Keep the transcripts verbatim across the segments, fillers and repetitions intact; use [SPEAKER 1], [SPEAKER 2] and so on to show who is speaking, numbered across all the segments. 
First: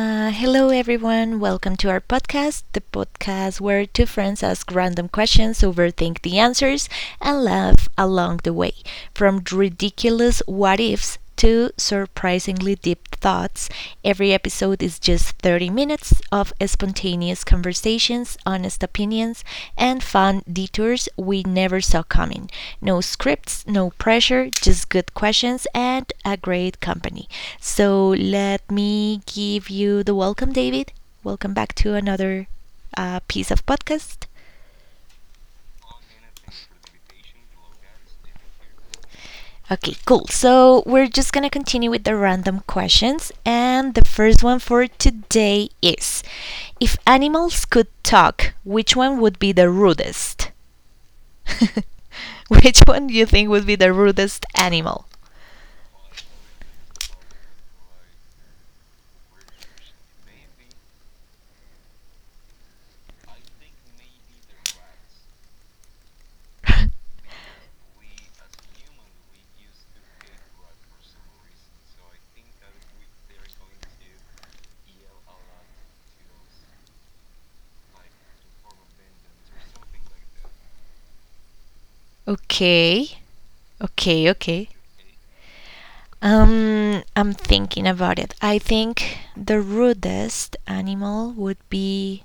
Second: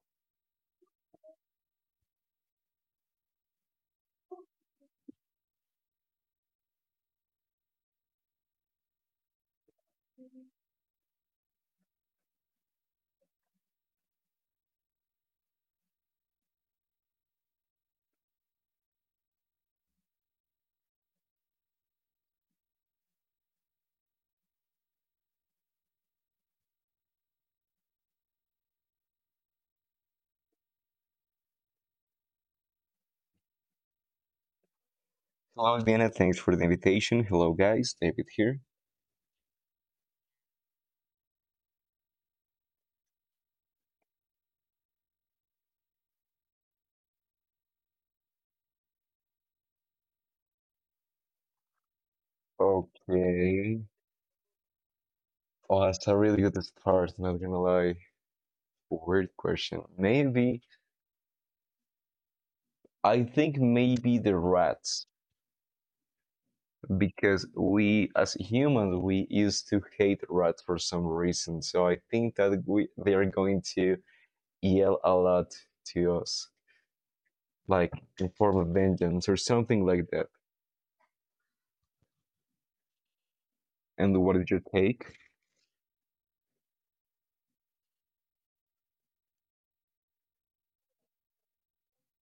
[SPEAKER 1] Uh, hello, everyone. Welcome to our podcast, the podcast where two friends ask random questions, overthink the answers, and laugh along the way. From ridiculous what ifs to surprisingly deep thoughts, every episode is just thirty minutes of spontaneous conversations, honest opinions, and fun detours we never saw coming. No scripts, no pressure, just good questions and a great company. So let me give you the welcome, David. Welcome back to another uh, piece of podcast.
[SPEAKER 2] Hello, Diana. Thanks for the invitation. Hello, guys. David here.
[SPEAKER 1] Okay, cool. So we're just gonna continue with the random questions, and the first one for today is: if animals could talk, which one would be the rudest? Which one do you think would be
[SPEAKER 2] Okay.
[SPEAKER 1] the rudest animal?
[SPEAKER 2] Oh, that's a really good start. Not gonna lie. Weird question. Maybe I think maybe the rats, because we as humans we used to hate rats for some reason. So I think that we they are going to yell a lot to us, like in form of vengeance or something like that.
[SPEAKER 1] Okay,
[SPEAKER 2] And
[SPEAKER 1] okay,
[SPEAKER 2] what is your
[SPEAKER 1] okay.
[SPEAKER 2] take?
[SPEAKER 1] Um, I'm thinking about it. I think the rudest animal would be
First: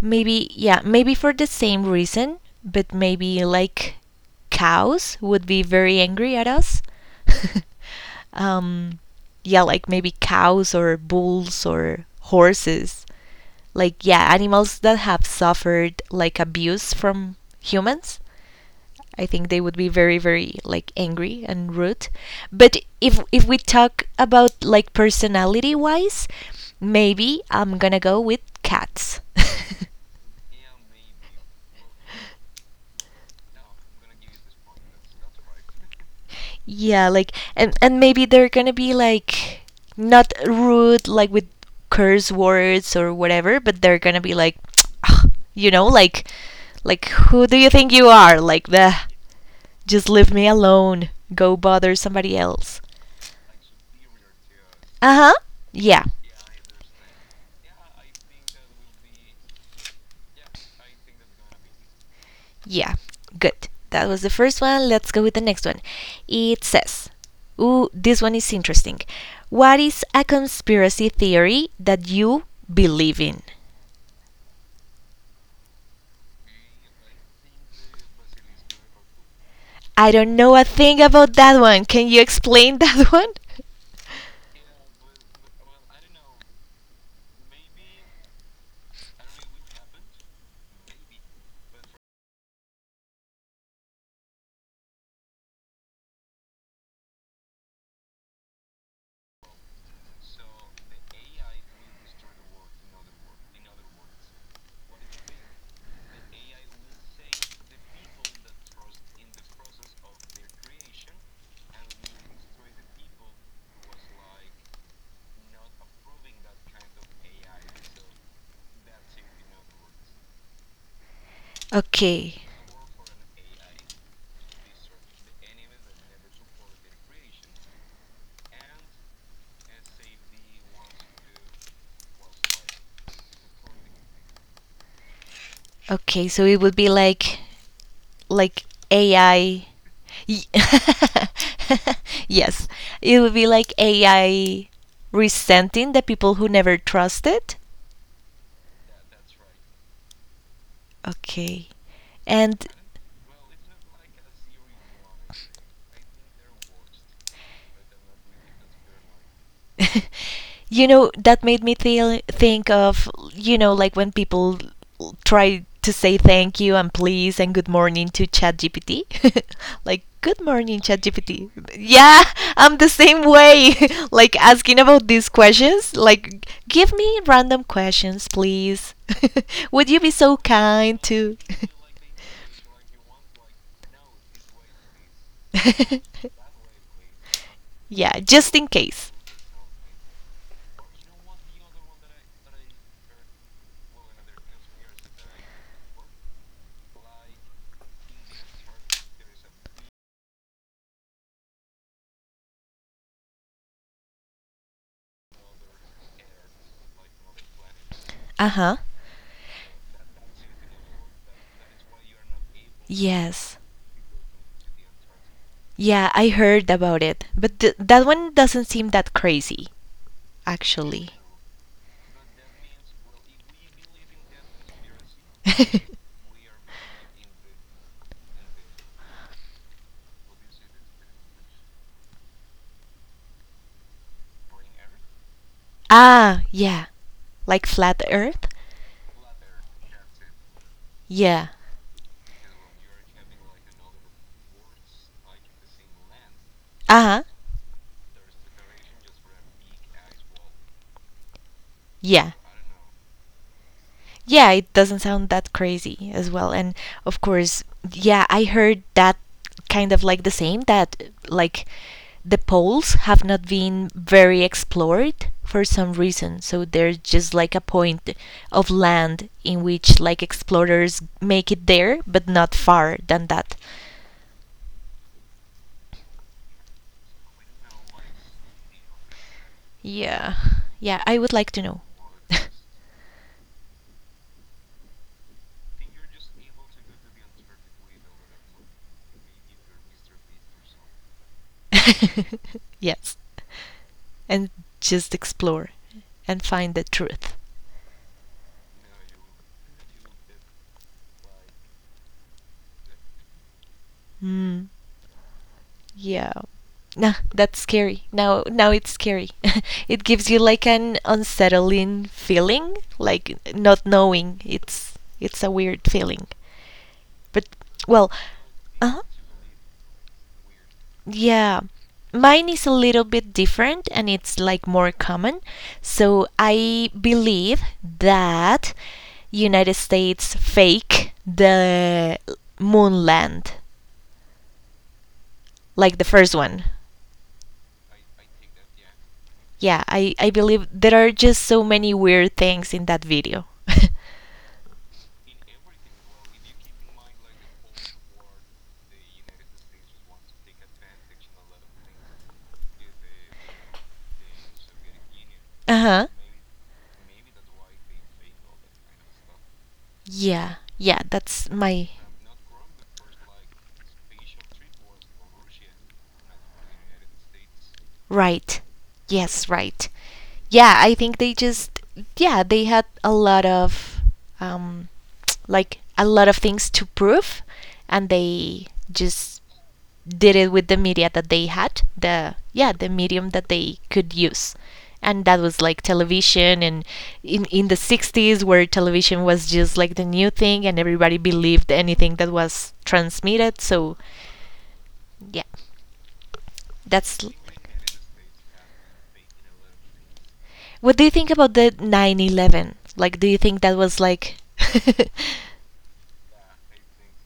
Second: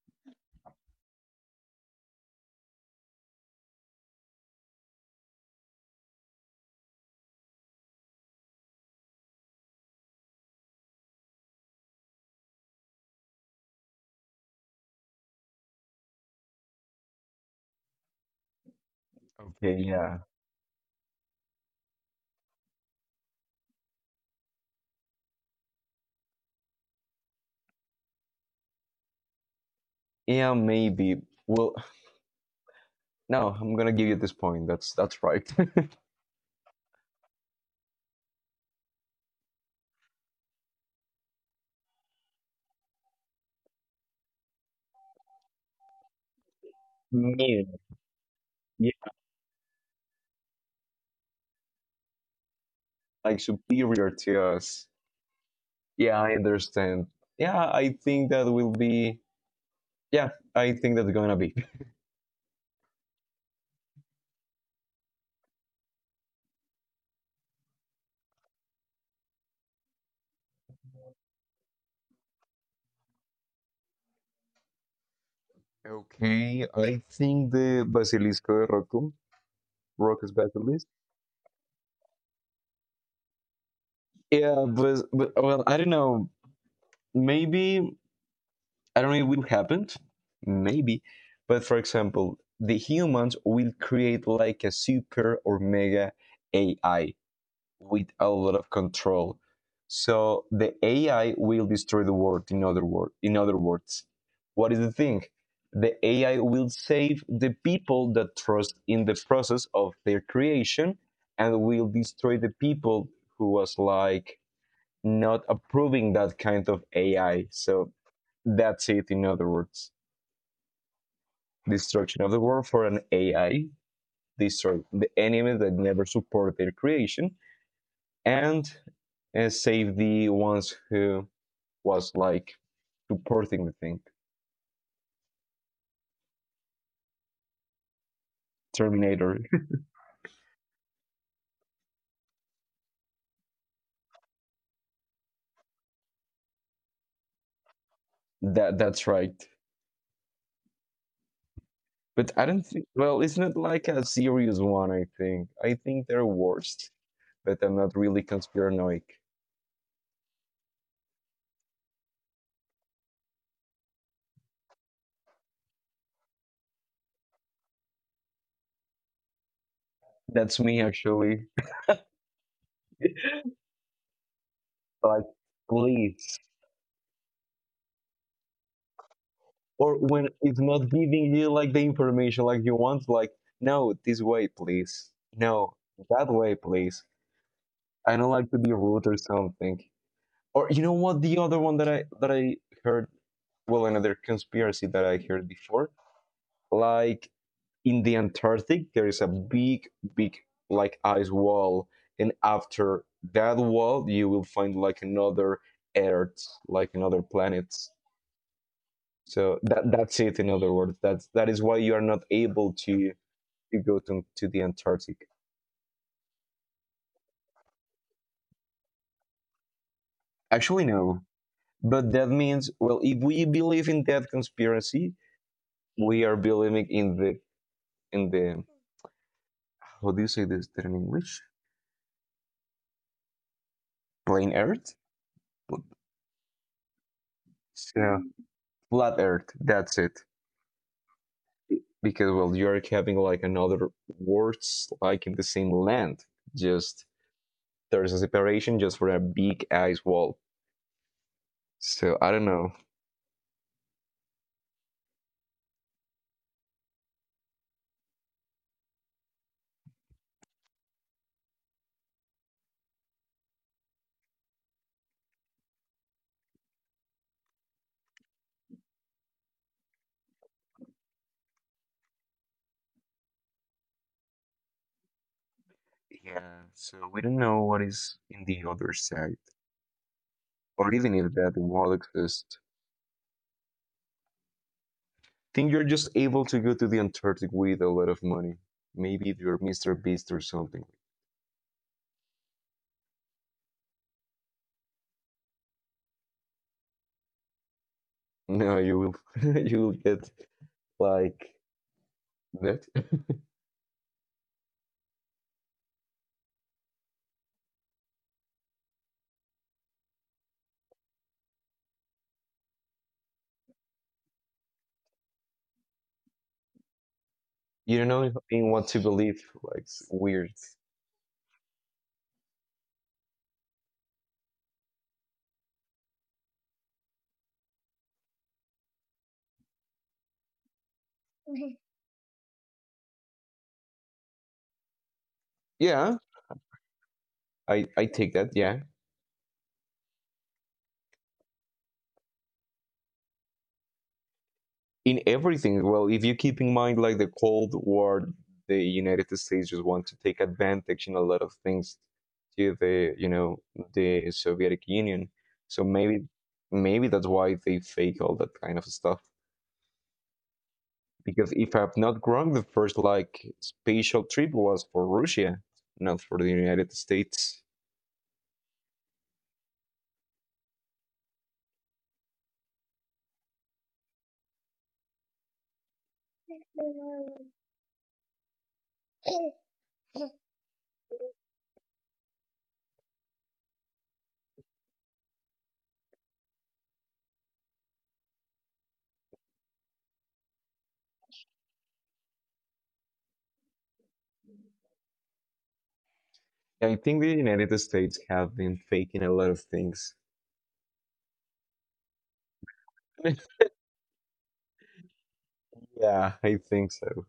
[SPEAKER 1] maybe, yeah, maybe for the same reason, but maybe like cows would be very angry at us. um, yeah, like maybe cows or bulls or horses. Like yeah, animals that have suffered like abuse from humans. I think they would
[SPEAKER 2] Okay,
[SPEAKER 1] be very
[SPEAKER 2] yeah,
[SPEAKER 1] very like angry and rude. But if if we talk about like personality wise, maybe I'm gonna go with cats.
[SPEAKER 2] yeah, maybe. Well, no, I'm gonna give you this point. That's that's right.
[SPEAKER 1] Yeah, like and and maybe they're gonna be like not rude, like with curse words or whatever, but they're gonna be like, you know, like like who do you
[SPEAKER 2] Mean.
[SPEAKER 1] think you are? Like the just leave me alone. Go bother somebody else.
[SPEAKER 2] Like superior to us.
[SPEAKER 1] Uh huh. Yeah.
[SPEAKER 2] Yeah, I understand. Yeah, I think that will be. Yeah, I think that's gonna be.
[SPEAKER 1] Yeah, good. That was the first one. Let's go with the next one. It says, ooh, this one is interesting. What is a conspiracy theory that you believe in?
[SPEAKER 2] Okay, I think the Basilisco de Roku,
[SPEAKER 1] I
[SPEAKER 2] Roku's
[SPEAKER 1] don't know a
[SPEAKER 2] Basilisk.
[SPEAKER 1] thing about that one. Can you explain that one?
[SPEAKER 2] Yeah, but, but well, I don't know. Maybe I don't know. It will happen. Maybe, but for example, the humans will create like a super or mega A I with a lot of control. So the A I will destroy the world. In other word, in other words, what is the thing? The A I will save the people that trust in the process of their creation, and will destroy the people who was like not approving that kind of A I. So that's it. In other words, destruction of the
[SPEAKER 1] Okay.
[SPEAKER 2] world for an A I. Destroy the enemies that never support their creation, and uh, save the ones who was like supporting the thing.
[SPEAKER 1] Okay, so it would be like like
[SPEAKER 2] Terminator.
[SPEAKER 1] A I. Yes, it would be like A I resenting the people who never trusted.
[SPEAKER 2] that that's right.
[SPEAKER 1] Okay.
[SPEAKER 2] But I
[SPEAKER 1] And
[SPEAKER 2] don't think, well, it's not like a serious one. I think i think they're worst. But I'm not really conspiranoic.
[SPEAKER 1] you know, that made me th- think of you know like when people l- try to say thank you and please and good morning to ChatGPT. Like good
[SPEAKER 2] That's
[SPEAKER 1] morning
[SPEAKER 2] me
[SPEAKER 1] ChatGPT.
[SPEAKER 2] actually.
[SPEAKER 1] Yeah, I'm the same way. Like asking about these
[SPEAKER 2] Like,
[SPEAKER 1] questions,
[SPEAKER 2] please.
[SPEAKER 1] like give me random questions please. Would
[SPEAKER 2] Or
[SPEAKER 1] you be
[SPEAKER 2] when
[SPEAKER 1] so
[SPEAKER 2] it's not
[SPEAKER 1] kind
[SPEAKER 2] giving
[SPEAKER 1] to
[SPEAKER 2] you like the information like you want, like no, this way, please. No, that way, please. I
[SPEAKER 1] yeah,
[SPEAKER 2] don't like
[SPEAKER 1] just
[SPEAKER 2] to
[SPEAKER 1] in
[SPEAKER 2] be rude
[SPEAKER 1] case.
[SPEAKER 2] or something. Or you know what? The other one that I that I heard, well, another conspiracy that I heard before, like in the Antarctic, there is a big, big like ice wall, and after that wall, you will find like another Earth, like another planet.
[SPEAKER 1] Uh huh.
[SPEAKER 2] So that that's it. In other words, that's that is why you are not able to
[SPEAKER 1] Yes.
[SPEAKER 2] to go to to the Antarctic.
[SPEAKER 1] Yeah, I heard about it. But th- that one doesn't seem that crazy,
[SPEAKER 2] Actually,
[SPEAKER 1] actually.
[SPEAKER 2] no. But that means, well, if we believe in that conspiracy, we are believing in the in the how do you say this in English? Plain Earth?
[SPEAKER 1] Ah, yeah. Like flat
[SPEAKER 2] Yeah.
[SPEAKER 1] earth?
[SPEAKER 2] Flat Earth. That's it.
[SPEAKER 1] Yeah.
[SPEAKER 2] Because well, you are having like another words like in the same land.
[SPEAKER 1] Uh
[SPEAKER 2] Just
[SPEAKER 1] huh.
[SPEAKER 2] there's a separation just for a big ice wall. So I
[SPEAKER 1] Yeah.
[SPEAKER 2] don't know.
[SPEAKER 1] Yeah, it doesn't sound that crazy as well. And of course, yeah, I heard that kind of like the same that like the poles have not been very explored for some reason, so there's just like a point of land in which like explorers make it there but not far than that.
[SPEAKER 2] Yeah. So we don't know what is in the other side,
[SPEAKER 1] Yeah,
[SPEAKER 2] or
[SPEAKER 1] yeah,
[SPEAKER 2] even
[SPEAKER 1] I would
[SPEAKER 2] if
[SPEAKER 1] like
[SPEAKER 2] that
[SPEAKER 1] to know.
[SPEAKER 2] wall exists. I think you're just able to go to the Antarctic with a lot of money. Maybe if you're Mister Beast or something.
[SPEAKER 1] Yes, and just explore and find the truth.
[SPEAKER 2] No, you will. You will get like that.
[SPEAKER 1] Mm. Yeah. Nah, that's scary. Now, now it's scary. It gives you like an unsettling feeling, like not knowing. It's it's a weird feeling. But
[SPEAKER 2] You don't
[SPEAKER 1] well,
[SPEAKER 2] know in what to
[SPEAKER 1] uh
[SPEAKER 2] believe. Like, it's weird.
[SPEAKER 1] yeah. Mine is a little bit different and it's like more common. So I believe that United States fake the moon land, like the
[SPEAKER 2] Yeah,
[SPEAKER 1] first one.
[SPEAKER 2] I I take that. Yeah,
[SPEAKER 1] Yeah, I, I believe there are just so many weird things in that video. Uh
[SPEAKER 2] in everything. Well, if you keep in mind like the Cold War, the United States just want to take advantage in a lot of things to the you know the Soviet Union. So
[SPEAKER 1] huh.
[SPEAKER 2] maybe maybe that's why they fake all that kind of stuff.
[SPEAKER 1] Yeah, yeah, that's
[SPEAKER 2] Because if
[SPEAKER 1] my.
[SPEAKER 2] I'm not wrong, the first like spatial trip was for Russia, not for the United States.
[SPEAKER 1] Right. Yes, right. Yeah, I think they just. Yeah, they had a lot of. Um, like, a lot of things to prove, and they just did it with the media that they had, the yeah, the medium that they could use. And that was like television and in, in the sixties where television was just like the new thing and everybody believed anything that was transmitted. So yeah.
[SPEAKER 2] I
[SPEAKER 1] That's
[SPEAKER 2] think the United States have been faking a lot of things.
[SPEAKER 1] what do you think about the nine eleven? Like, do you think that was like
[SPEAKER 2] Yeah, I think so.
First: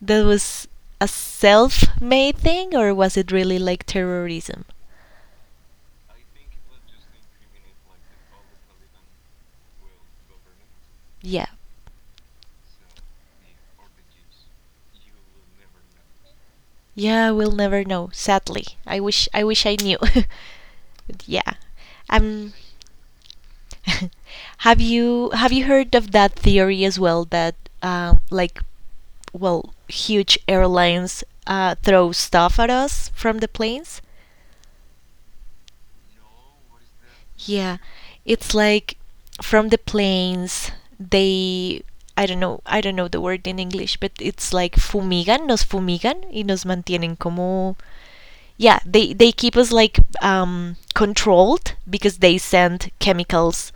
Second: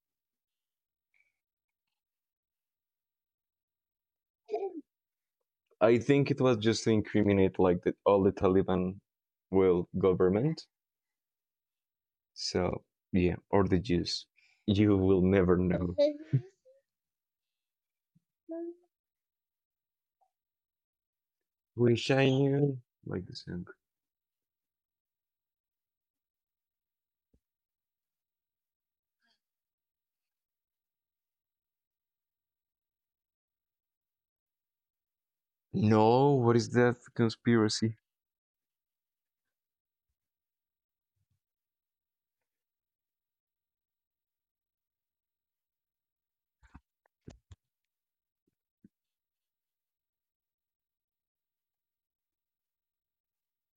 [SPEAKER 1] that was a self-made thing or was it really like terrorism?
[SPEAKER 2] I think it was just to incriminate like the, all the Taliban, will government.
[SPEAKER 1] Yeah.
[SPEAKER 2] So yeah, or the Jews. You will never know.
[SPEAKER 1] Yeah, we'll never know, sadly. I wish I wish I knew. But yeah.
[SPEAKER 2] Wish I
[SPEAKER 1] Um,
[SPEAKER 2] knew. Like the song.
[SPEAKER 1] have you have you heard of that theory as well that um, like well, huge airlines uh, throw stuff at us from the planes.
[SPEAKER 2] No, what is that
[SPEAKER 1] Yeah,
[SPEAKER 2] conspiracy?
[SPEAKER 1] it's like from the planes they, I don't know, I don't know the word in English, but it's like fumigan, nos fumigan y nos mantienen como, yeah, they they keep us like um, controlled because they send chemicals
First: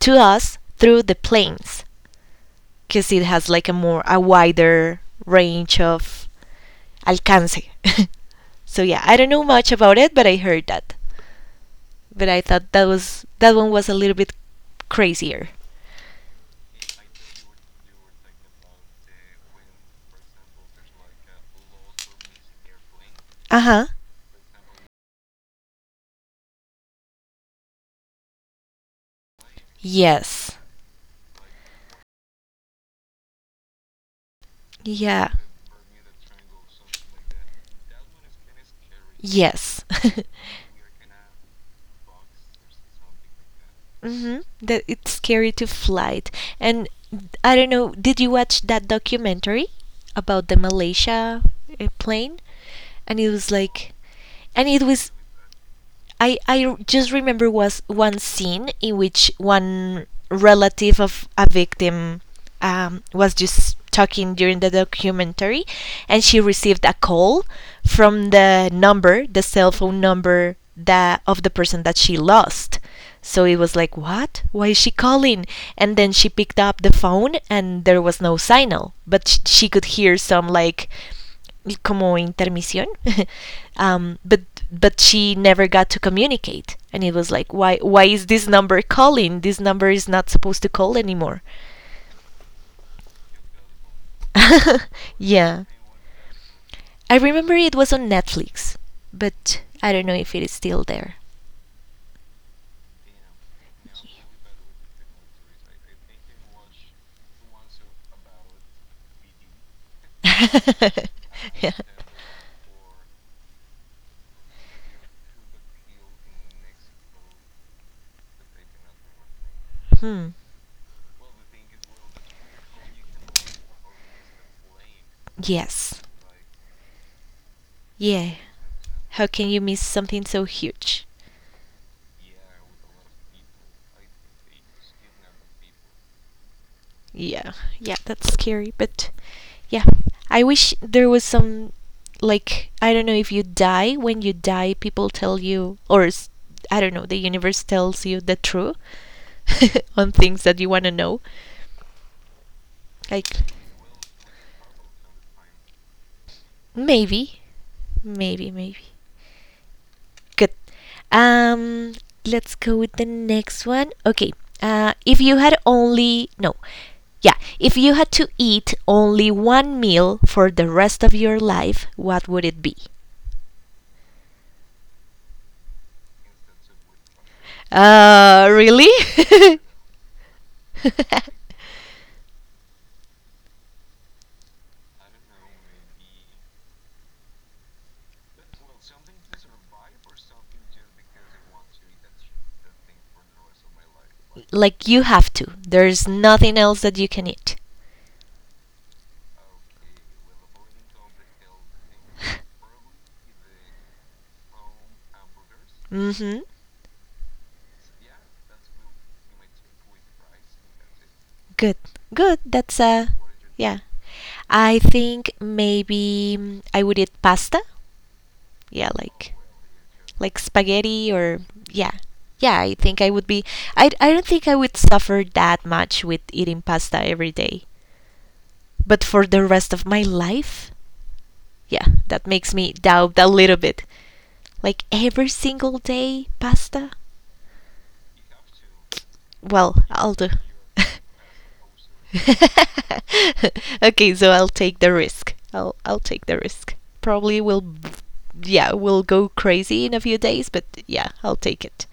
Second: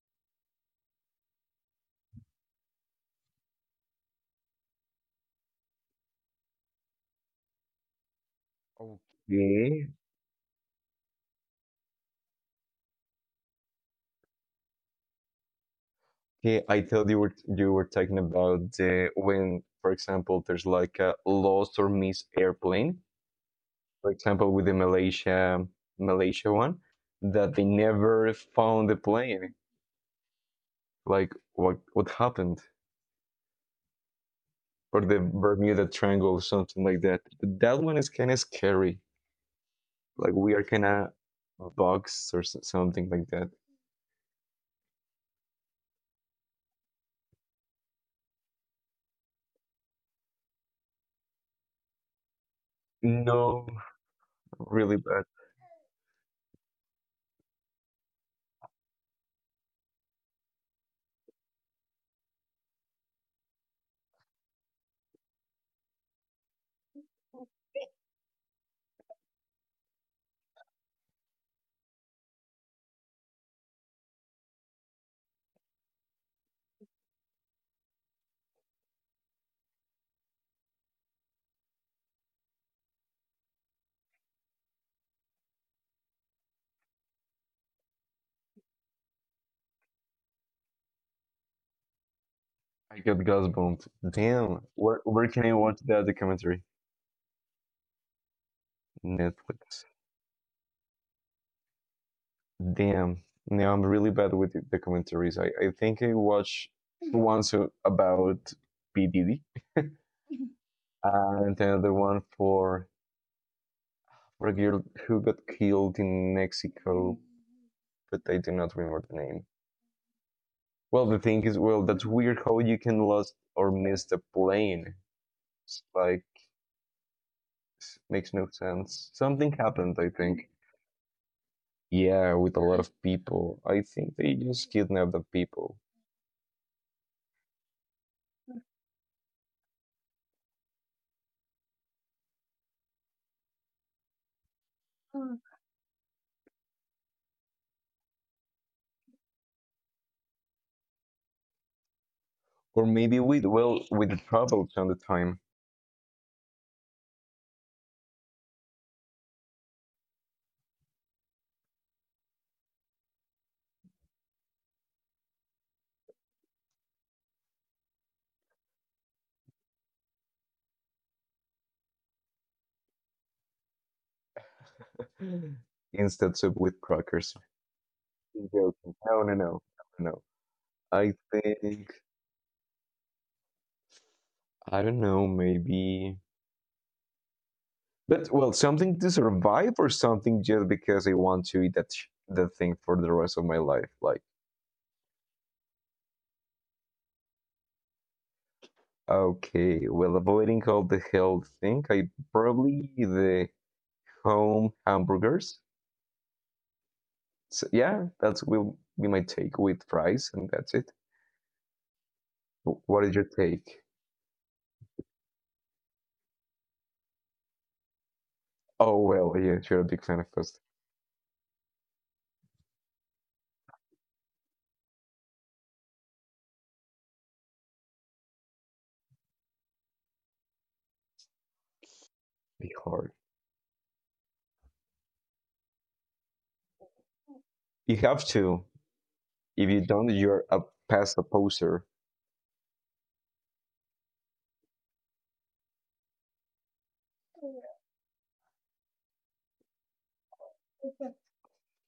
[SPEAKER 1] to us through the planes because it has like a more a wider range of alcance. So yeah, I don't know much
[SPEAKER 2] Okay.
[SPEAKER 1] about it, but I heard that. But I thought that was that one was a little bit crazier.
[SPEAKER 2] Okay, I thought you were you were talking about uh, when, for example, there's like a lost or missed airplane.
[SPEAKER 1] Uh-huh.
[SPEAKER 2] For example, with the Malaysia Malaysia one, that they never found the plane.
[SPEAKER 1] Yes.
[SPEAKER 2] Like what what happened, or the
[SPEAKER 1] Yeah.
[SPEAKER 2] Bermuda Triangle or something like that. That one is kind of scary.
[SPEAKER 1] Yes.
[SPEAKER 2] Like, we are kind of boxed or s- something like that.
[SPEAKER 1] Hmm. That it's scary to flight. And I don't know, did you watch that documentary about the Malaysia uh, plane? And it was
[SPEAKER 2] No,
[SPEAKER 1] like, and it
[SPEAKER 2] really
[SPEAKER 1] was
[SPEAKER 2] bad.
[SPEAKER 1] I I just remember was one scene in which one relative of a victim um, was just talking during the documentary, and she received a call from the number, the cell phone number that of the person that she lost. So it was like, what? Why is she calling? And then she picked up the phone, and there was no signal, but sh- she could hear some like como intermisión. um, but but she never got to communicate, and it was like, why why is this number calling? This number is not supposed to call anymore.
[SPEAKER 2] I got goosebumps. Damn, where where can I
[SPEAKER 1] Yeah,
[SPEAKER 2] watch that documentary?
[SPEAKER 1] I remember it was on Netflix, but
[SPEAKER 2] Netflix.
[SPEAKER 1] I don't know if it is still there.
[SPEAKER 2] Damn. No, I'm really bad with the documentaries. I, I think I watched once so about P D D, and
[SPEAKER 1] Yeah.
[SPEAKER 2] another one for regular who got killed in Mexico, but I do not remember the name.
[SPEAKER 1] Hmm.
[SPEAKER 2] Well, the thing is, well, that's weird how you can lose or miss the plane. It's
[SPEAKER 1] Yes.
[SPEAKER 2] like
[SPEAKER 1] Yeah.
[SPEAKER 2] makes no sense.
[SPEAKER 1] How can
[SPEAKER 2] Something
[SPEAKER 1] you miss
[SPEAKER 2] happened, I
[SPEAKER 1] something so
[SPEAKER 2] think.
[SPEAKER 1] huge?
[SPEAKER 2] Yeah, with a lot of people. I think they just kidnapped the people,
[SPEAKER 1] Yeah, yeah, that's scary. But yeah, I wish there was some like, I don't know, if you die when you die, people tell you or s- I don't know, the universe tells you the truth on things that you want to know.
[SPEAKER 2] or maybe
[SPEAKER 1] Like
[SPEAKER 2] with well with the troubles on the time,
[SPEAKER 1] maybe, maybe, maybe. Good. Um, let's go with the next one. Okay. Uh, if you had only no, Yeah, if you had to eat only one meal for the rest of your life, what would it be?
[SPEAKER 2] instead of with crackers.
[SPEAKER 1] Uh,
[SPEAKER 2] I'm
[SPEAKER 1] really?
[SPEAKER 2] joking. No, no, no, no. No. I think I don't know. Maybe, but well, something to survive or something just because I want to eat that sh- that thing for the rest of my life. Like,
[SPEAKER 1] Like you have to. There's nothing else that you can eat.
[SPEAKER 2] okay, well, avoiding all the health thing, I probably the home hamburgers.
[SPEAKER 1] Mm-hmm.
[SPEAKER 2] So, yeah, that's will be my take with fries, and that's it.
[SPEAKER 1] Good. Good. That's
[SPEAKER 2] Wh-
[SPEAKER 1] uh
[SPEAKER 2] What is your take?
[SPEAKER 1] yeah. I think maybe mm, I would eat pasta. Yeah,
[SPEAKER 2] Oh
[SPEAKER 1] like
[SPEAKER 2] well, yeah, you're a big fan of
[SPEAKER 1] like
[SPEAKER 2] pasta.
[SPEAKER 1] spaghetti or yeah. Yeah, I think I would be, I I don't think I would suffer that much with eating pasta every day. But for the rest of my life, yeah, that makes me
[SPEAKER 2] Be hard.
[SPEAKER 1] doubt a little bit. Like every single day pasta?
[SPEAKER 2] You have to. If
[SPEAKER 1] Well,
[SPEAKER 2] you don't,
[SPEAKER 1] I'll do.
[SPEAKER 2] you're a pasta poser.
[SPEAKER 1] Okay, so I'll take the risk. I'll I'll take the risk. Probably will yeah, will go crazy in a few days, but yeah, I'll take it.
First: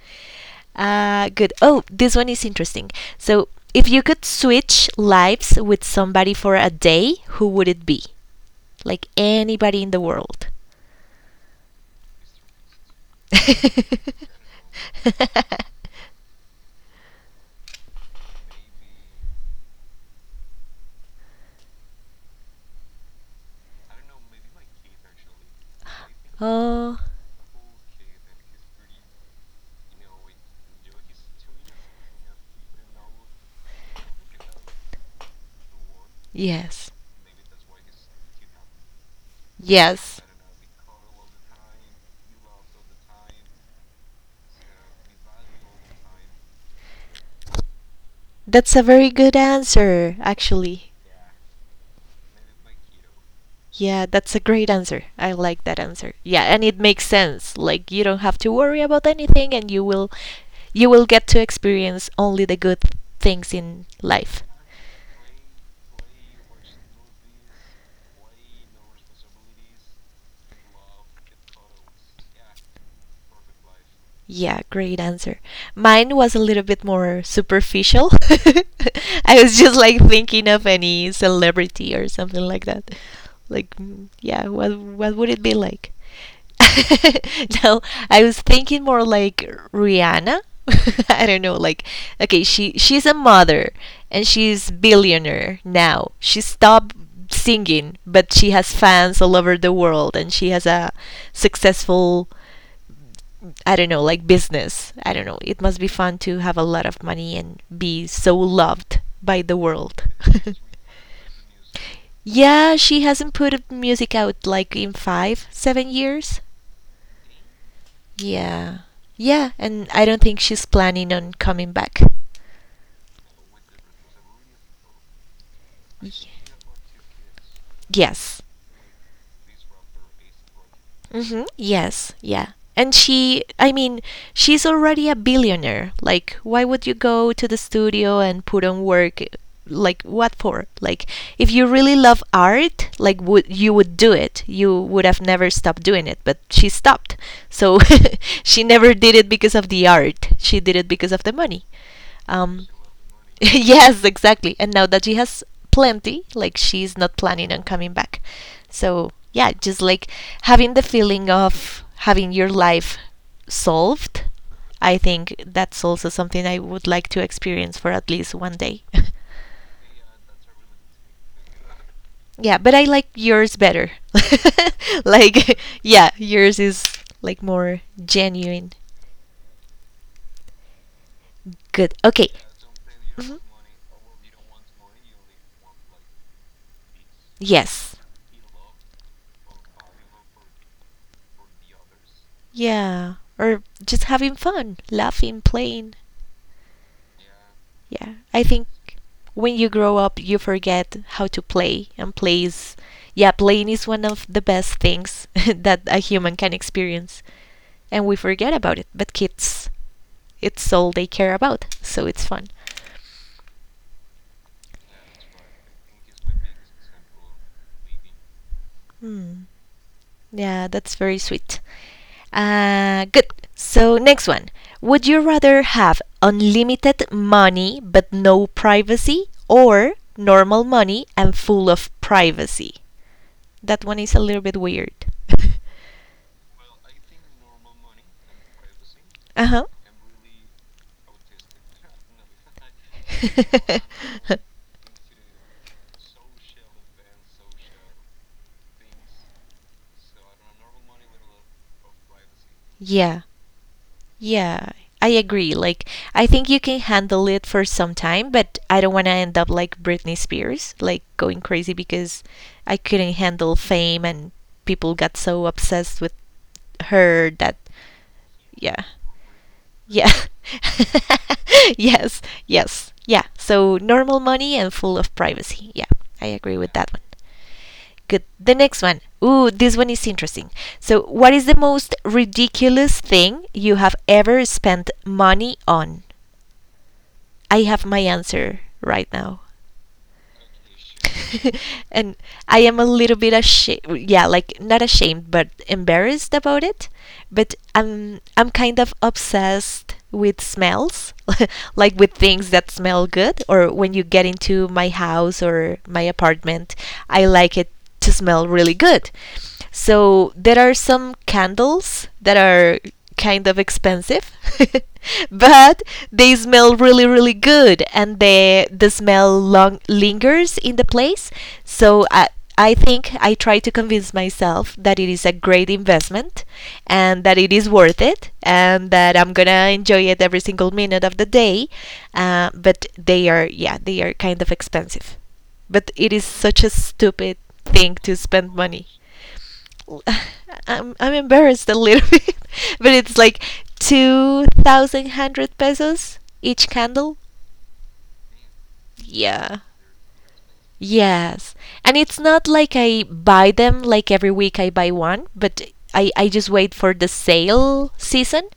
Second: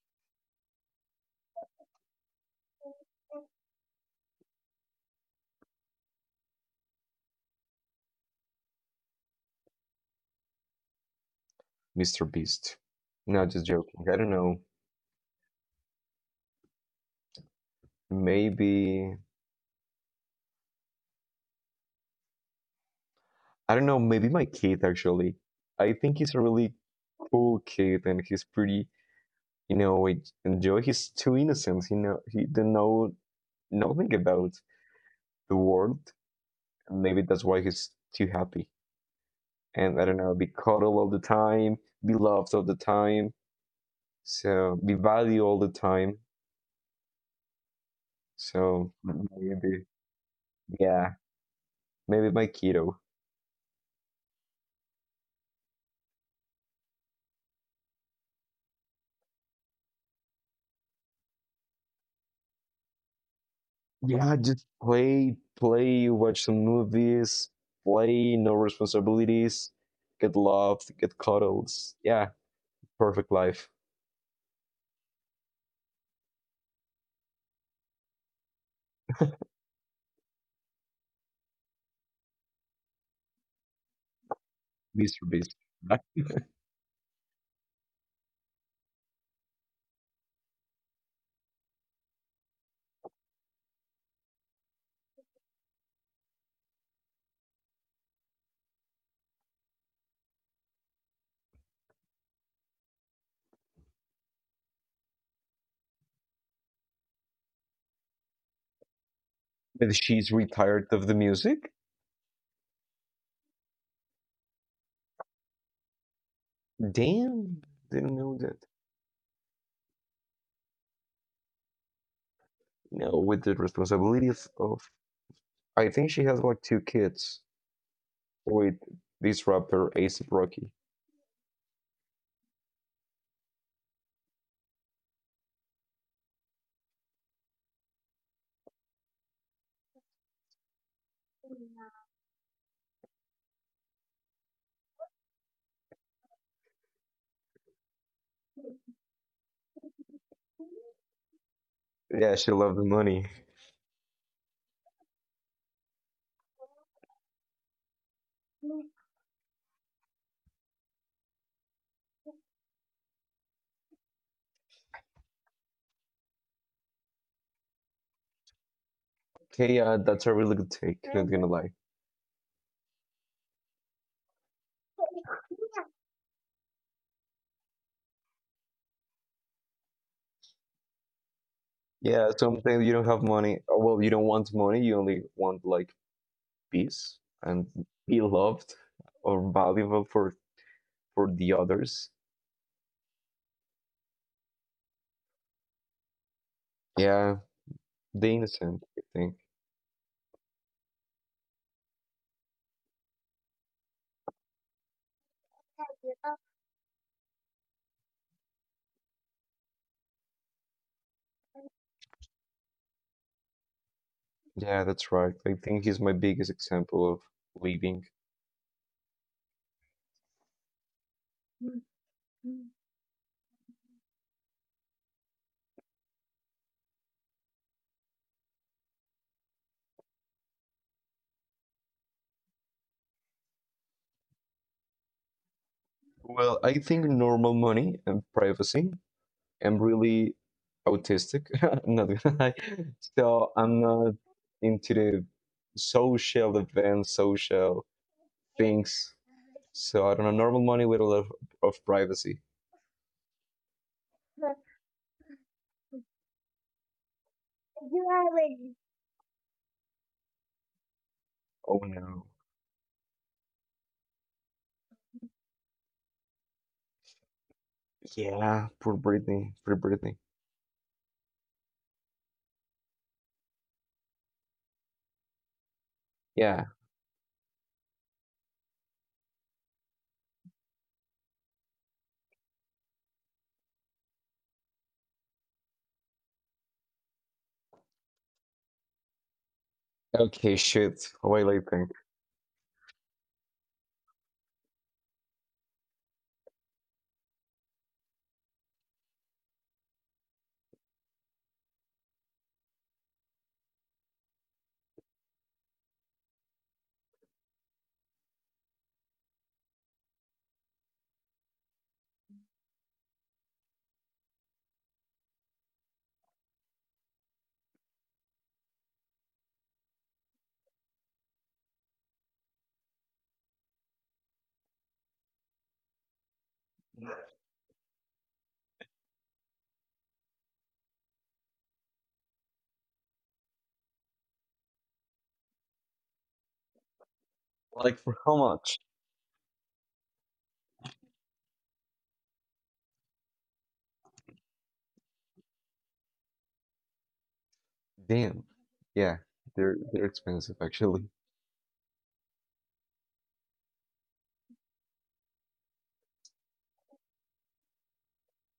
[SPEAKER 1] Uh good. Oh, this one is interesting. So, if you could switch lives with somebody for a day, who would it be? Like anybody in the world.
[SPEAKER 2] Mister Beast. No, just joking. I don't know. Maybe I don't know, maybe my kid actually. I think he's a really
[SPEAKER 1] Oh,
[SPEAKER 2] cool kid and he's pretty, you know, I enjoy. He's too innocent, you know, he didn't know nothing about the world.
[SPEAKER 1] yes.
[SPEAKER 2] Maybe that's why he's too happy. And I don't
[SPEAKER 1] Yes.
[SPEAKER 2] know, be cuddled all the time, be loved all the time, so be valued all the time.
[SPEAKER 1] That's a
[SPEAKER 2] So
[SPEAKER 1] very good
[SPEAKER 2] maybe,
[SPEAKER 1] answer, actually.
[SPEAKER 2] yeah, maybe my kiddo.
[SPEAKER 1] Yeah, that's a great answer. I like that answer. Yeah, and it makes sense. Like you don't have to worry about anything and you will you will get to experience only the good things in
[SPEAKER 2] Yeah,
[SPEAKER 1] life.
[SPEAKER 2] just play, play, watch some movies, play, no responsibilities, get loved, get cuddles. Yeah, perfect life.
[SPEAKER 1] Yeah, great answer. Mine was a little bit more superficial. I was just like thinking of any celebrity or something like that. Like, mm, yeah, what what
[SPEAKER 2] Mister
[SPEAKER 1] would it
[SPEAKER 2] Beast.
[SPEAKER 1] be like?
[SPEAKER 2] Right?
[SPEAKER 1] No, I was thinking more like Rihanna. I don't know, like okay, she she's a mother and she's billionaire now. She stopped singing, but she has fans all over the world and she has a successful I don't know, like business. I don't know. It must be fun to have a lot of money and be so loved by the
[SPEAKER 2] But
[SPEAKER 1] world.
[SPEAKER 2] she's retired of the music?
[SPEAKER 1] Yeah, she hasn't put music out like in five, seven years.
[SPEAKER 2] Damn, didn't know that.
[SPEAKER 1] Yeah. Yeah, and I don't think she's planning on coming back.
[SPEAKER 2] No, with the responsibilities of. I think she
[SPEAKER 1] Y-
[SPEAKER 2] has like two kids
[SPEAKER 1] Yes.
[SPEAKER 2] with this rapper, Ace Rocky.
[SPEAKER 1] Mhm. Yes. Yeah. And she, I mean, she's already a billionaire. Like, why would you go to the studio and put on work? Like, what for? Like, if you really love art, like, would you would do it? You would have never stopped doing it. But she stopped. So she never did it because of the art. She did it because of the money.
[SPEAKER 2] Yeah, she
[SPEAKER 1] Um,
[SPEAKER 2] loved the money.
[SPEAKER 1] yes, exactly. And now that she has plenty, like she's not planning on coming back. So, yeah, just like having the feeling of having your life solved, I think that's also something I would like to experience for at least one day.
[SPEAKER 2] Okay, yeah, that's a really good take, not gonna lie.
[SPEAKER 1] Yeah, but I like yours better. Like, yeah, yours is like more genuine. Good. Okay.
[SPEAKER 2] Yeah, sometimes you don't have
[SPEAKER 1] Mhm.
[SPEAKER 2] money. Or, well, you don't want money, you only want like peace and
[SPEAKER 1] Yes.
[SPEAKER 2] be loved or valuable for for the others.
[SPEAKER 1] Yeah, or just having fun, laughing, playing.
[SPEAKER 2] Yeah,
[SPEAKER 1] Yeah,
[SPEAKER 2] the
[SPEAKER 1] I think
[SPEAKER 2] innocent, I think.
[SPEAKER 1] when you grow up, you forget how to play, and play is, yeah, playing is one of the best things that a human can experience, and we forget about it. But kids, it's all they care about, so it's fun.
[SPEAKER 2] Yeah, that's right. I think he's my biggest example of leading.
[SPEAKER 1] Hmm. Yeah, that's very sweet. Uh, good. So, next one. Would you rather have unlimited money but no privacy or normal money and full of privacy? That one is a little bit weird.
[SPEAKER 2] Well, I think normal money and privacy.
[SPEAKER 1] uh huh.
[SPEAKER 2] I'm really autistic. I'm not gonna lie. So I'm not into the social events, social things. So I don't know, normal money with a lot of, of privacy.
[SPEAKER 1] Yeah. Yeah, I agree. Like, I think you can handle it for some time, but I don't want to end up like Britney Spears, like going crazy
[SPEAKER 2] Oh
[SPEAKER 1] because
[SPEAKER 2] no.
[SPEAKER 1] I couldn't handle fame and people got so obsessed with her that,
[SPEAKER 2] Yeah,
[SPEAKER 1] yeah,
[SPEAKER 2] poor Britney. Poor Britney.
[SPEAKER 1] yeah. Yes, yes, yeah. So normal money and full of privacy. Yeah, I agree
[SPEAKER 2] Yeah.
[SPEAKER 1] with that one. Good. The next one. Ooh, this one is interesting. So, what is the most ridiculous thing you have ever spent money on? I have my answer right now.
[SPEAKER 2] Okay, shit. Why do I think?
[SPEAKER 1] And I am a little bit ashamed, yeah, like not ashamed, but embarrassed about it. But I'm I'm kind of obsessed with smells, like with things that smell good. Or when you get into my house or my apartment, I like it to smell really good. So there are some candles that are kind of expensive, but they smell really really good, and the the smell long lingers in the place. So I I think I try to convince myself that it is a great investment, and that it is worth it, and that I'm gonna enjoy it every single minute of the day. Uh, but they are yeah they are kind of expensive but it is such a stupid thing
[SPEAKER 2] Like,
[SPEAKER 1] to
[SPEAKER 2] for how
[SPEAKER 1] spend
[SPEAKER 2] much?
[SPEAKER 1] money. I'm, I'm embarrassed a little bit, but it's like twenty-one hundred pesos each candle.
[SPEAKER 2] Damn. Yeah,
[SPEAKER 1] Yeah.
[SPEAKER 2] they're they're expensive actually.
[SPEAKER 1] Yes. And it's not like I buy them like every week I buy one, but I, I just wait for the sale season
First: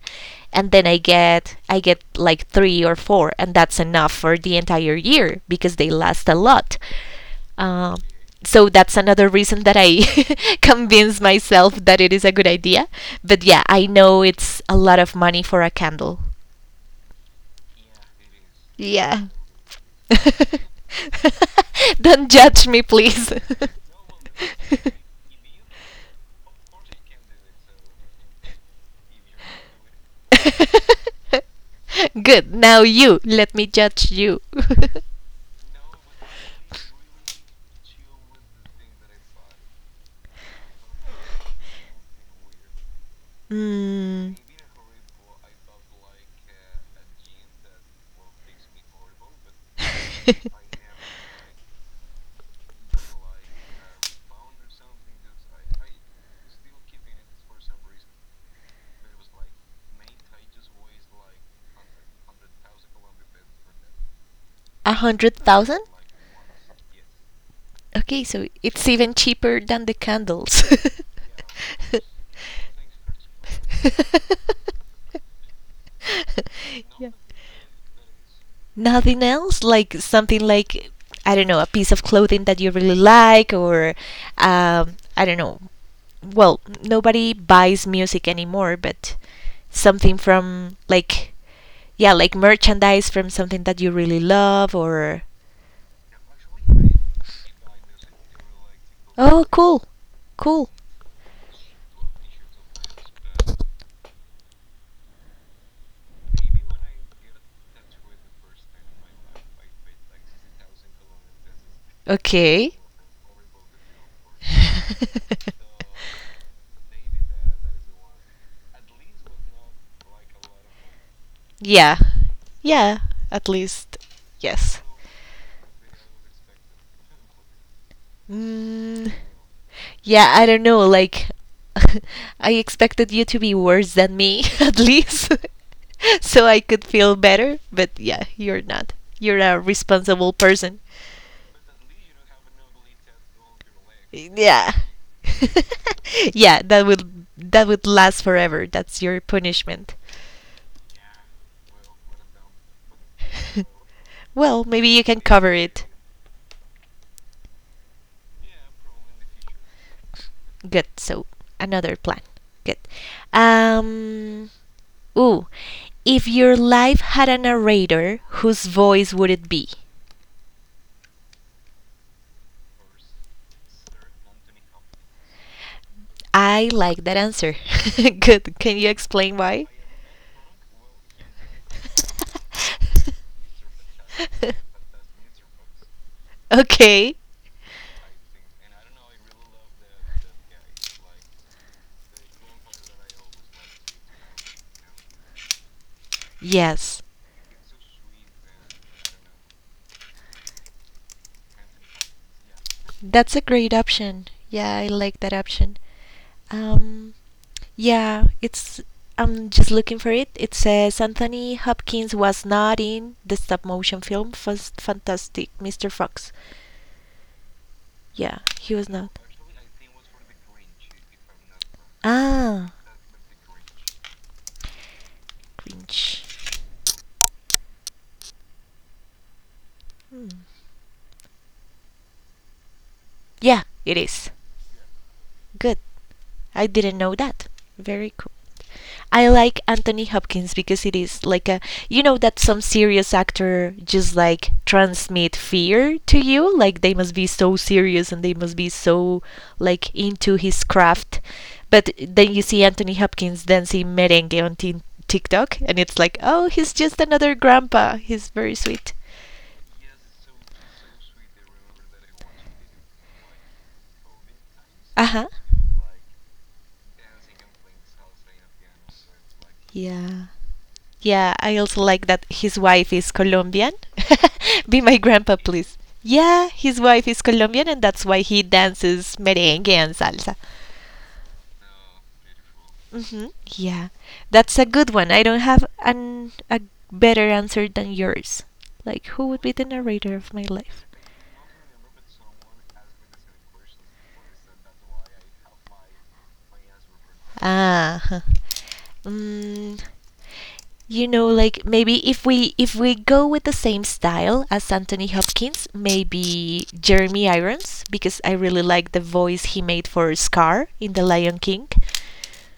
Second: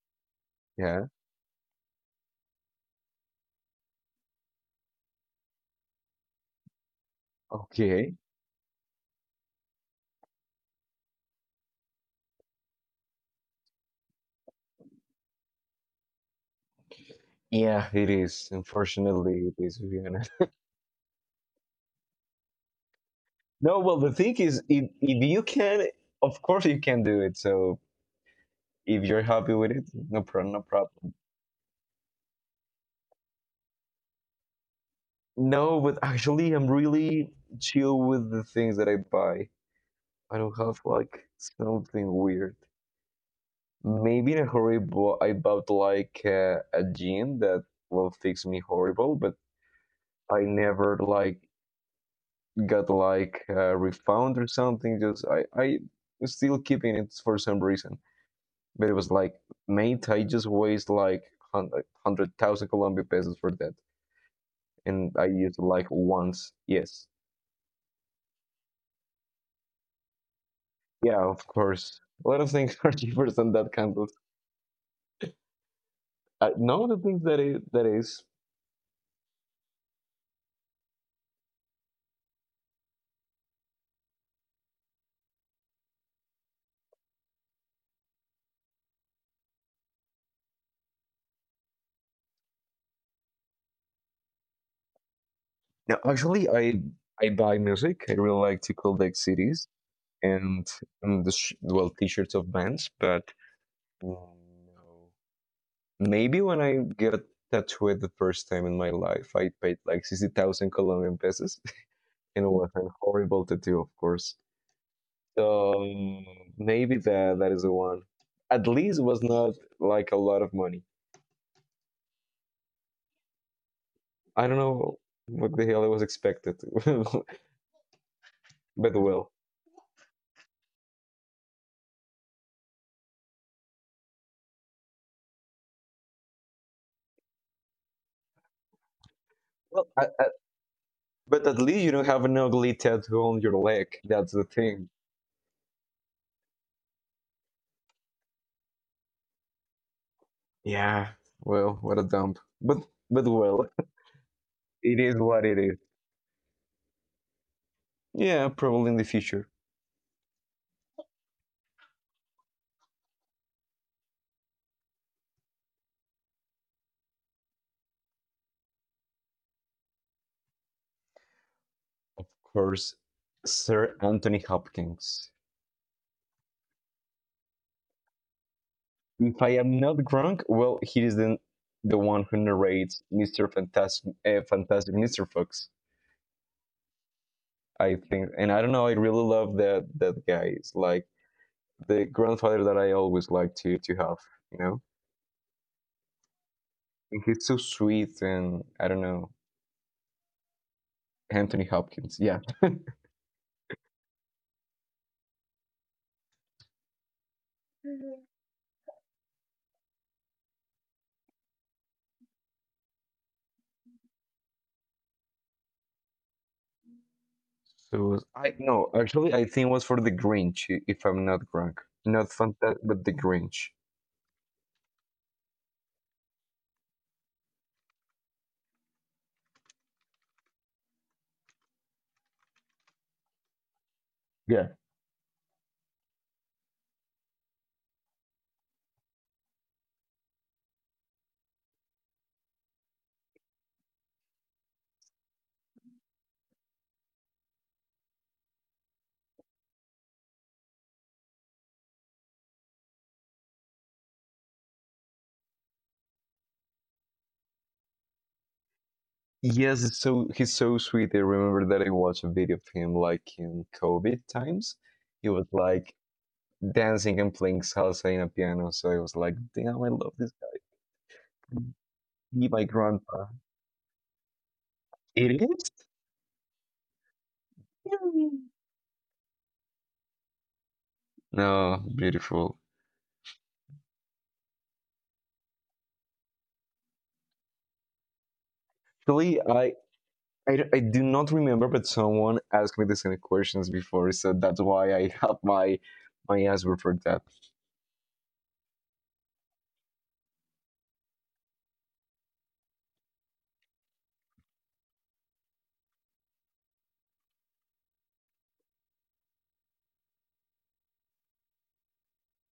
[SPEAKER 1] and then I
[SPEAKER 2] Yeah.
[SPEAKER 1] get I get like three or four, and that's enough for the entire year because they last a lot. Um,
[SPEAKER 2] Okay.
[SPEAKER 1] so that's another reason that I convince myself that it is a good idea. But yeah, I know it's a lot of money for a candle.
[SPEAKER 2] Yeah, it is.
[SPEAKER 1] Yeah.
[SPEAKER 2] Unfortunately, it is, to be honest.
[SPEAKER 1] Don't judge me, please.
[SPEAKER 2] No, well, the thing is, if if you can, of course you can do it. So if you're happy with it, no problem, no problem.
[SPEAKER 1] Good. Now you let me judge you.
[SPEAKER 2] No, but actually, I'm really chill with the things that I buy. I don't have like something weird. Maybe
[SPEAKER 1] Hmm.
[SPEAKER 2] in a hurry, but I bought like uh, a gin that will fix me horrible, but I never like got like uh, refund or something. Just I I still keeping it for some reason, but it was like mate, I just waste like hundred hundred thousand Colombian pesos for that,
[SPEAKER 1] A
[SPEAKER 2] and I
[SPEAKER 1] hundred
[SPEAKER 2] used it
[SPEAKER 1] thousand?
[SPEAKER 2] like once. Yes,
[SPEAKER 1] Okay, so it's even cheaper than the candles.
[SPEAKER 2] yeah, of course. A lot of things are cheaper than that candles. I, none the
[SPEAKER 1] Yeah.
[SPEAKER 2] things that is that is
[SPEAKER 1] Nothing else? Like something like, I don't know, a piece of clothing that you really like, or um, I don't know. Well, nobody buys music anymore, but something from like, yeah, like merchandise from something that you really love, or.
[SPEAKER 2] No, actually, I I buy music. I really like to collect
[SPEAKER 1] Oh,
[SPEAKER 2] C Ds,
[SPEAKER 1] cool.
[SPEAKER 2] and,
[SPEAKER 1] Cool.
[SPEAKER 2] and the sh- well T-shirts of bands. But mm, no. Maybe when I get tattooed the first time in my life, I paid like sixty thousand Colombian pesos, and it was
[SPEAKER 1] Okay.
[SPEAKER 2] a horrible tattoo, of course. So um, maybe that that is the one. At least it was not like a lot of money.
[SPEAKER 1] Yeah. Yeah, at least.
[SPEAKER 2] I don't
[SPEAKER 1] Yes.
[SPEAKER 2] know what the hell I was expected, but
[SPEAKER 1] Mm,
[SPEAKER 2] well.
[SPEAKER 1] yeah, I don't know. Like, I expected you to be worse than me, at least, so I could feel better. But yeah, you're not. You're a
[SPEAKER 2] Well, I,
[SPEAKER 1] responsible person.
[SPEAKER 2] but at least you don't have an ugly tattoo on your leg. That's the
[SPEAKER 1] Yeah.
[SPEAKER 2] thing.
[SPEAKER 1] Yeah, that would that would last forever. That's your punishment.
[SPEAKER 2] Yeah. Well, what a dump. But but well,
[SPEAKER 1] Well, maybe
[SPEAKER 2] it
[SPEAKER 1] you
[SPEAKER 2] is
[SPEAKER 1] can
[SPEAKER 2] what
[SPEAKER 1] cover
[SPEAKER 2] it is.
[SPEAKER 1] it.
[SPEAKER 2] Yeah, probably in the future.
[SPEAKER 1] Good. So another plan. Good. Um. Ooh. If your life had a narrator, whose voice would it be?
[SPEAKER 2] Of course, Sir Anthony Hopkins.
[SPEAKER 1] I like that answer. Good. Can you explain
[SPEAKER 2] If I
[SPEAKER 1] why?
[SPEAKER 2] am not wrong, well, he is the the one who narrates Mister Fantastic, uh, Fantastic Mister Fox.
[SPEAKER 1] Okay.
[SPEAKER 2] I think, and I don't know. I really love that that guy. It's like the grandfather that I always like to to have. You know,
[SPEAKER 1] Yes.
[SPEAKER 2] and he's so sweet, and I don't know. Anthony Hopkins. Yeah.
[SPEAKER 1] That's a great option. Yeah, I like that option. Um, yeah, it's. I'm just looking for it. It says Anthony Hopkins was not in the stop motion film Fas- Fantastic mister Fox.
[SPEAKER 2] So
[SPEAKER 1] Yeah,
[SPEAKER 2] I
[SPEAKER 1] he was
[SPEAKER 2] no,
[SPEAKER 1] not.
[SPEAKER 2] actually, I think it was for the Grinch, if I'm not wrong. Not
[SPEAKER 1] Ah,
[SPEAKER 2] Fantastic, but the Grinch.
[SPEAKER 1] cringe. Hmm. Yeah, it is.
[SPEAKER 2] Yeah.
[SPEAKER 1] Good. I didn't know that. Very cool. I like Anthony Hopkins because it is like a, you know, that some serious actor just like transmit fear to you, like they must be so serious and they must be so like into his craft, but then you see Anthony Hopkins dancing merengue on t- TikTok, and it's like, oh, he's just another grandpa, he's very sweet.
[SPEAKER 2] Yes, it's so he's so sweet. I remember that I watched a video of him like in COVID times.
[SPEAKER 1] Uh-huh.
[SPEAKER 2] He was like dancing and playing salsa in a piano. So I was like, damn, I love
[SPEAKER 1] Yeah.
[SPEAKER 2] this
[SPEAKER 1] Yeah, I
[SPEAKER 2] guy.
[SPEAKER 1] also like that
[SPEAKER 2] Be
[SPEAKER 1] his
[SPEAKER 2] my
[SPEAKER 1] wife is
[SPEAKER 2] grandpa.
[SPEAKER 1] Colombian. Be my grandpa,
[SPEAKER 2] It
[SPEAKER 1] please.
[SPEAKER 2] is?
[SPEAKER 1] Yeah, his wife is Colombian, and that's why he dances merengue and salsa.
[SPEAKER 2] No, beautiful.
[SPEAKER 1] Hmm. Yeah, that's a good one. I don't have an a better answer than yours. Like, who
[SPEAKER 2] Actually,
[SPEAKER 1] would be the
[SPEAKER 2] I
[SPEAKER 1] narrator of my
[SPEAKER 2] I I
[SPEAKER 1] life?
[SPEAKER 2] do not remember, but someone asked me the same questions before, so that's why I have my my answer for that.
[SPEAKER 1] Ah. Huh. Mm, you know, like maybe if we if we go with the same style as Anthony Hopkins, maybe Jeremy Irons, because I really like the voice he made for Scar in The Lion King.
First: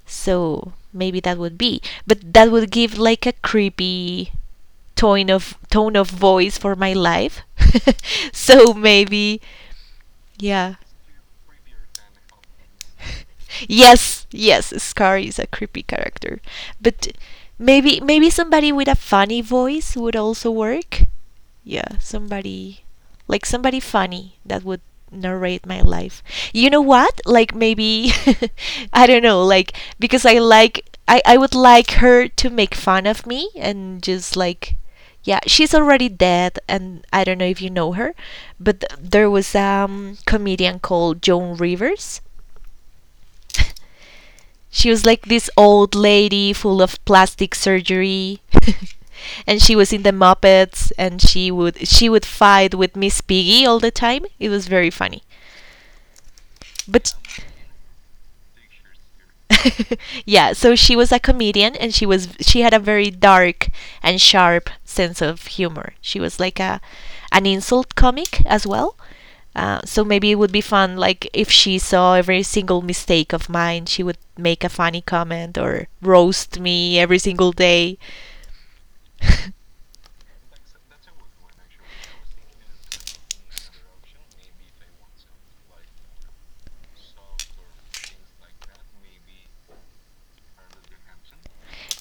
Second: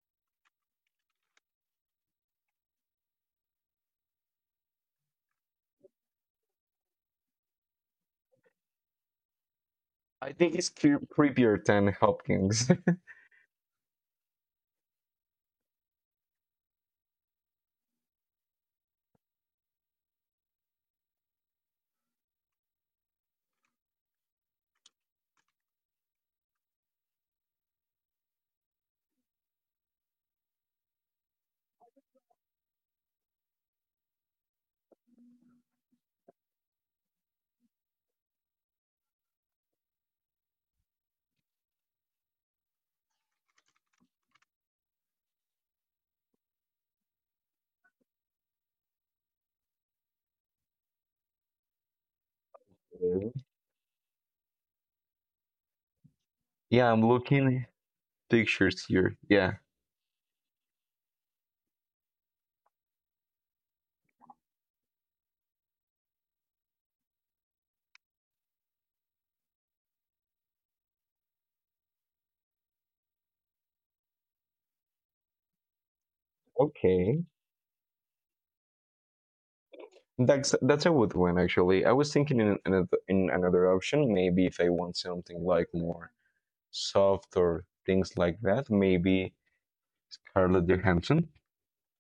[SPEAKER 1] So maybe that would be, but that would give like a creepy tone of tone of voice for my life. So maybe
[SPEAKER 2] I think it's
[SPEAKER 1] yeah.
[SPEAKER 2] cre- creepier than Hopkins.
[SPEAKER 1] Yes, yes, Scar is a creepy character. But maybe maybe somebody with a funny voice would also work. Yeah, somebody like somebody funny that would narrate my life. You know what? Like maybe I don't know, like because I like I I would like her to make fun of me and just like yeah she's already dead and I don't know if you know her but th- there was a um, comedian called Joan Rivers. She was like this old lady full of plastic surgery, and she was in the Muppets and she would she would fight with Miss Piggy all the time. It was very funny.
[SPEAKER 2] Yeah, I'm
[SPEAKER 1] But
[SPEAKER 2] looking pictures here. Yeah.
[SPEAKER 1] yeah, so she was a comedian and she was she had a very dark and sharp sense of humor. She was like a an insult comic as well. Uh, so maybe it would be fun like if she saw every single mistake of mine, she would make a funny comment or roast me every
[SPEAKER 2] Okay.
[SPEAKER 1] single day.
[SPEAKER 2] That's that's a good one actually. I was thinking in another in another option, maybe if I want something like more soft or things like that, maybe Scarlett Johansson.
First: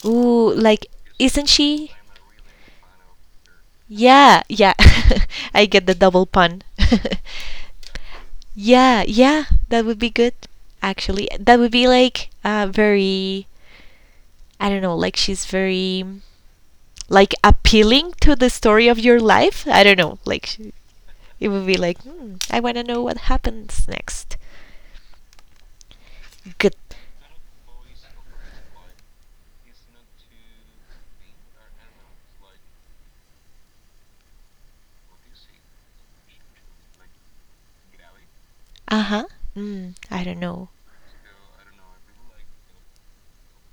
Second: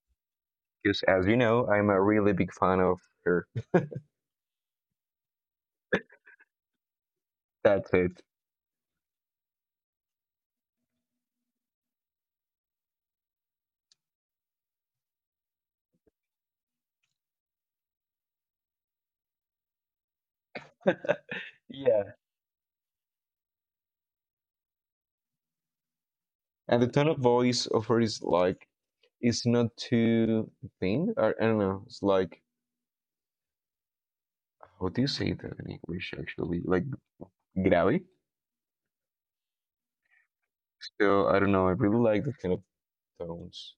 [SPEAKER 1] Ooh, like,
[SPEAKER 2] Because as you
[SPEAKER 1] isn't
[SPEAKER 2] know, I'm
[SPEAKER 1] she?
[SPEAKER 2] a really big fan of her.
[SPEAKER 1] Yeah, yeah. I get the double pun.
[SPEAKER 2] That's it.
[SPEAKER 1] Yeah, yeah, that would be good. Actually, that would be like uh, very, I don't know, like she's very like appealing to the story of your life. I don't know, like it would be
[SPEAKER 2] Yeah.
[SPEAKER 1] like, hmm, I want to know what happens next. Good.
[SPEAKER 2] And the tone of voice of her is like it's not too thin. Or, I don't know. It's like, how do you say that in English? Actually, like grave.
[SPEAKER 1] Uh huh. Mm, I don't know.
[SPEAKER 2] So I don't know. I really like that kind of tones,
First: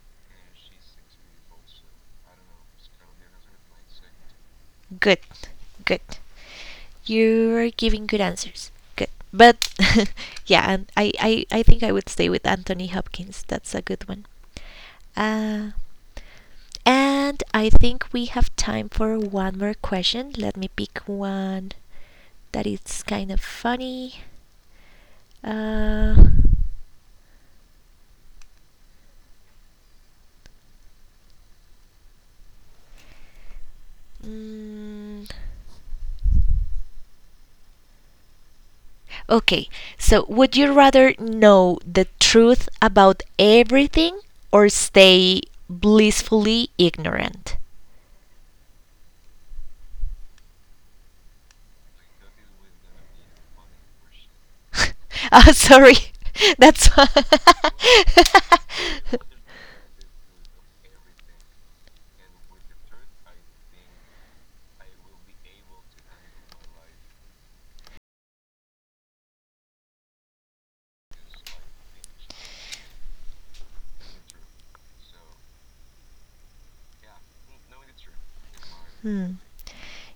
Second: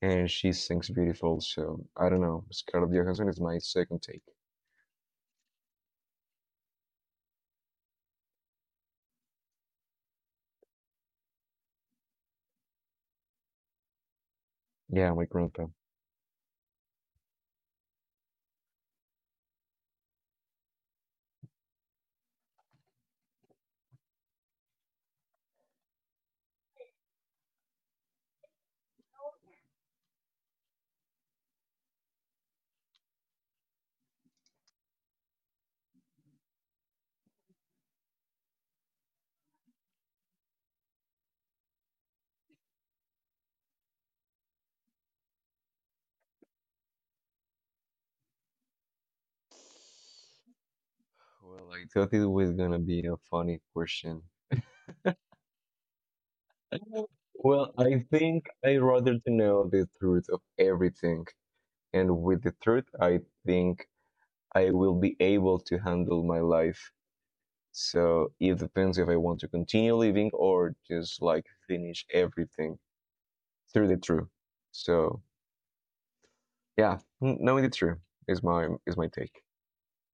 [SPEAKER 2] and she sings beautiful. So I don't know. Scarlett Johansson is my second take.
[SPEAKER 1] Good. Good. You are giving good answers. Good. But yeah, and I, I, I think I would stay with Anthony Hopkins. That's a good one.
[SPEAKER 2] Yeah, my grandpa.
[SPEAKER 1] Uh, And I think we have time for one more question. Let me pick one that is kind of funny. Uh, mm, okay, so would you rather know the truth about everything or stay blissfully ignorant?
[SPEAKER 2] Well, I thought it was gonna be a funny question.
[SPEAKER 1] Oh, sorry. That's.
[SPEAKER 2] Well, I think I rather to know the truth of everything, and with the truth, I think I will be able to handle my life. So it depends if I want to continue living or just like finish everything through the through. So yeah, n- knowing the truth is my is my
[SPEAKER 1] Hmm.
[SPEAKER 2] take.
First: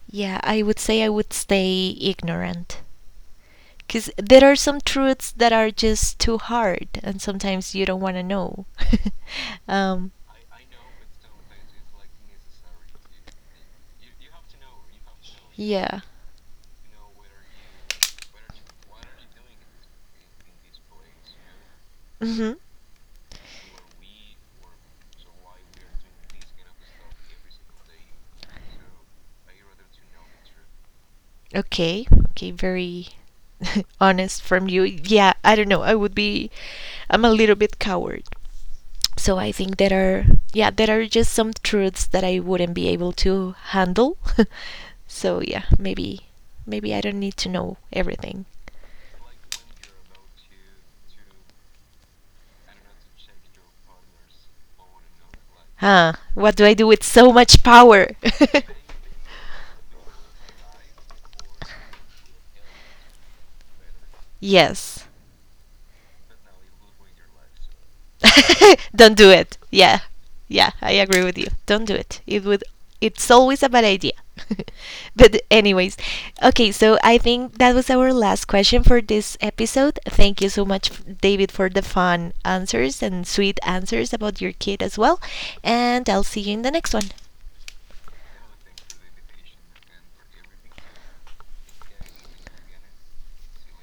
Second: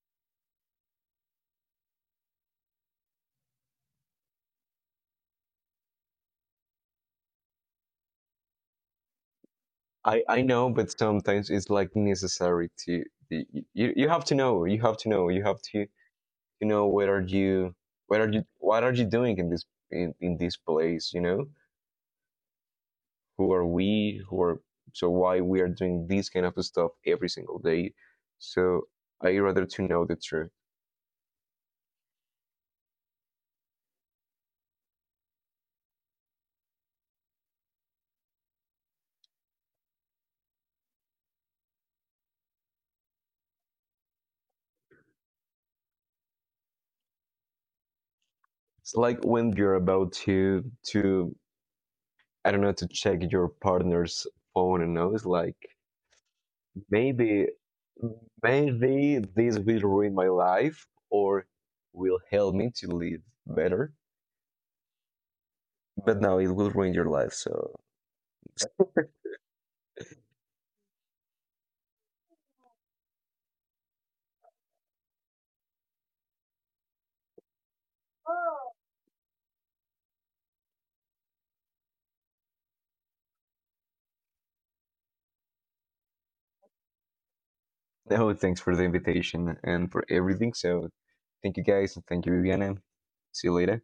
[SPEAKER 1] Yeah, I would say I would stay ignorant, because there are some truths that are just too hard and sometimes you don't want to know. um
[SPEAKER 2] I I know, but sometimes it's like necessary to the- you you have to know, you have to know, you have to.
[SPEAKER 1] yeah.
[SPEAKER 2] You know what are you, what are you what are you doing in this, in, in this place? You know
[SPEAKER 1] Mm-hmm.
[SPEAKER 2] who are we, who are. So why we are doing this kind of stuff every single day? So I rather to know the truth.
[SPEAKER 1] Okay, okay, very honest from you. Yeah, I don't know, I would be, I'm a little bit coward, so I think there are, yeah, there are just some truths that I wouldn't be able to handle. So yeah, maybe maybe I don't need to know everything.
[SPEAKER 2] It's like when you're about to to, I don't know, to check your partner's phone and know, it's like,
[SPEAKER 1] Huh, what do I do with so
[SPEAKER 2] maybe
[SPEAKER 1] much power?
[SPEAKER 2] maybe this will ruin my life or will help me to live better,
[SPEAKER 1] Yes.
[SPEAKER 2] but now it will ruin your life. So
[SPEAKER 1] Don't do it. Yeah. Yeah, I agree with you. Don't do it. It would, it's always a bad idea. But anyways, okay, so I think that was our last question for this episode. Thank you so much f- David for the fun answers and sweet answers about your kid as well, and I'll see you in the next one.
[SPEAKER 2] no, thanks for the invitation and for everything. So, thank you guys and thank you, Viviana. See you later.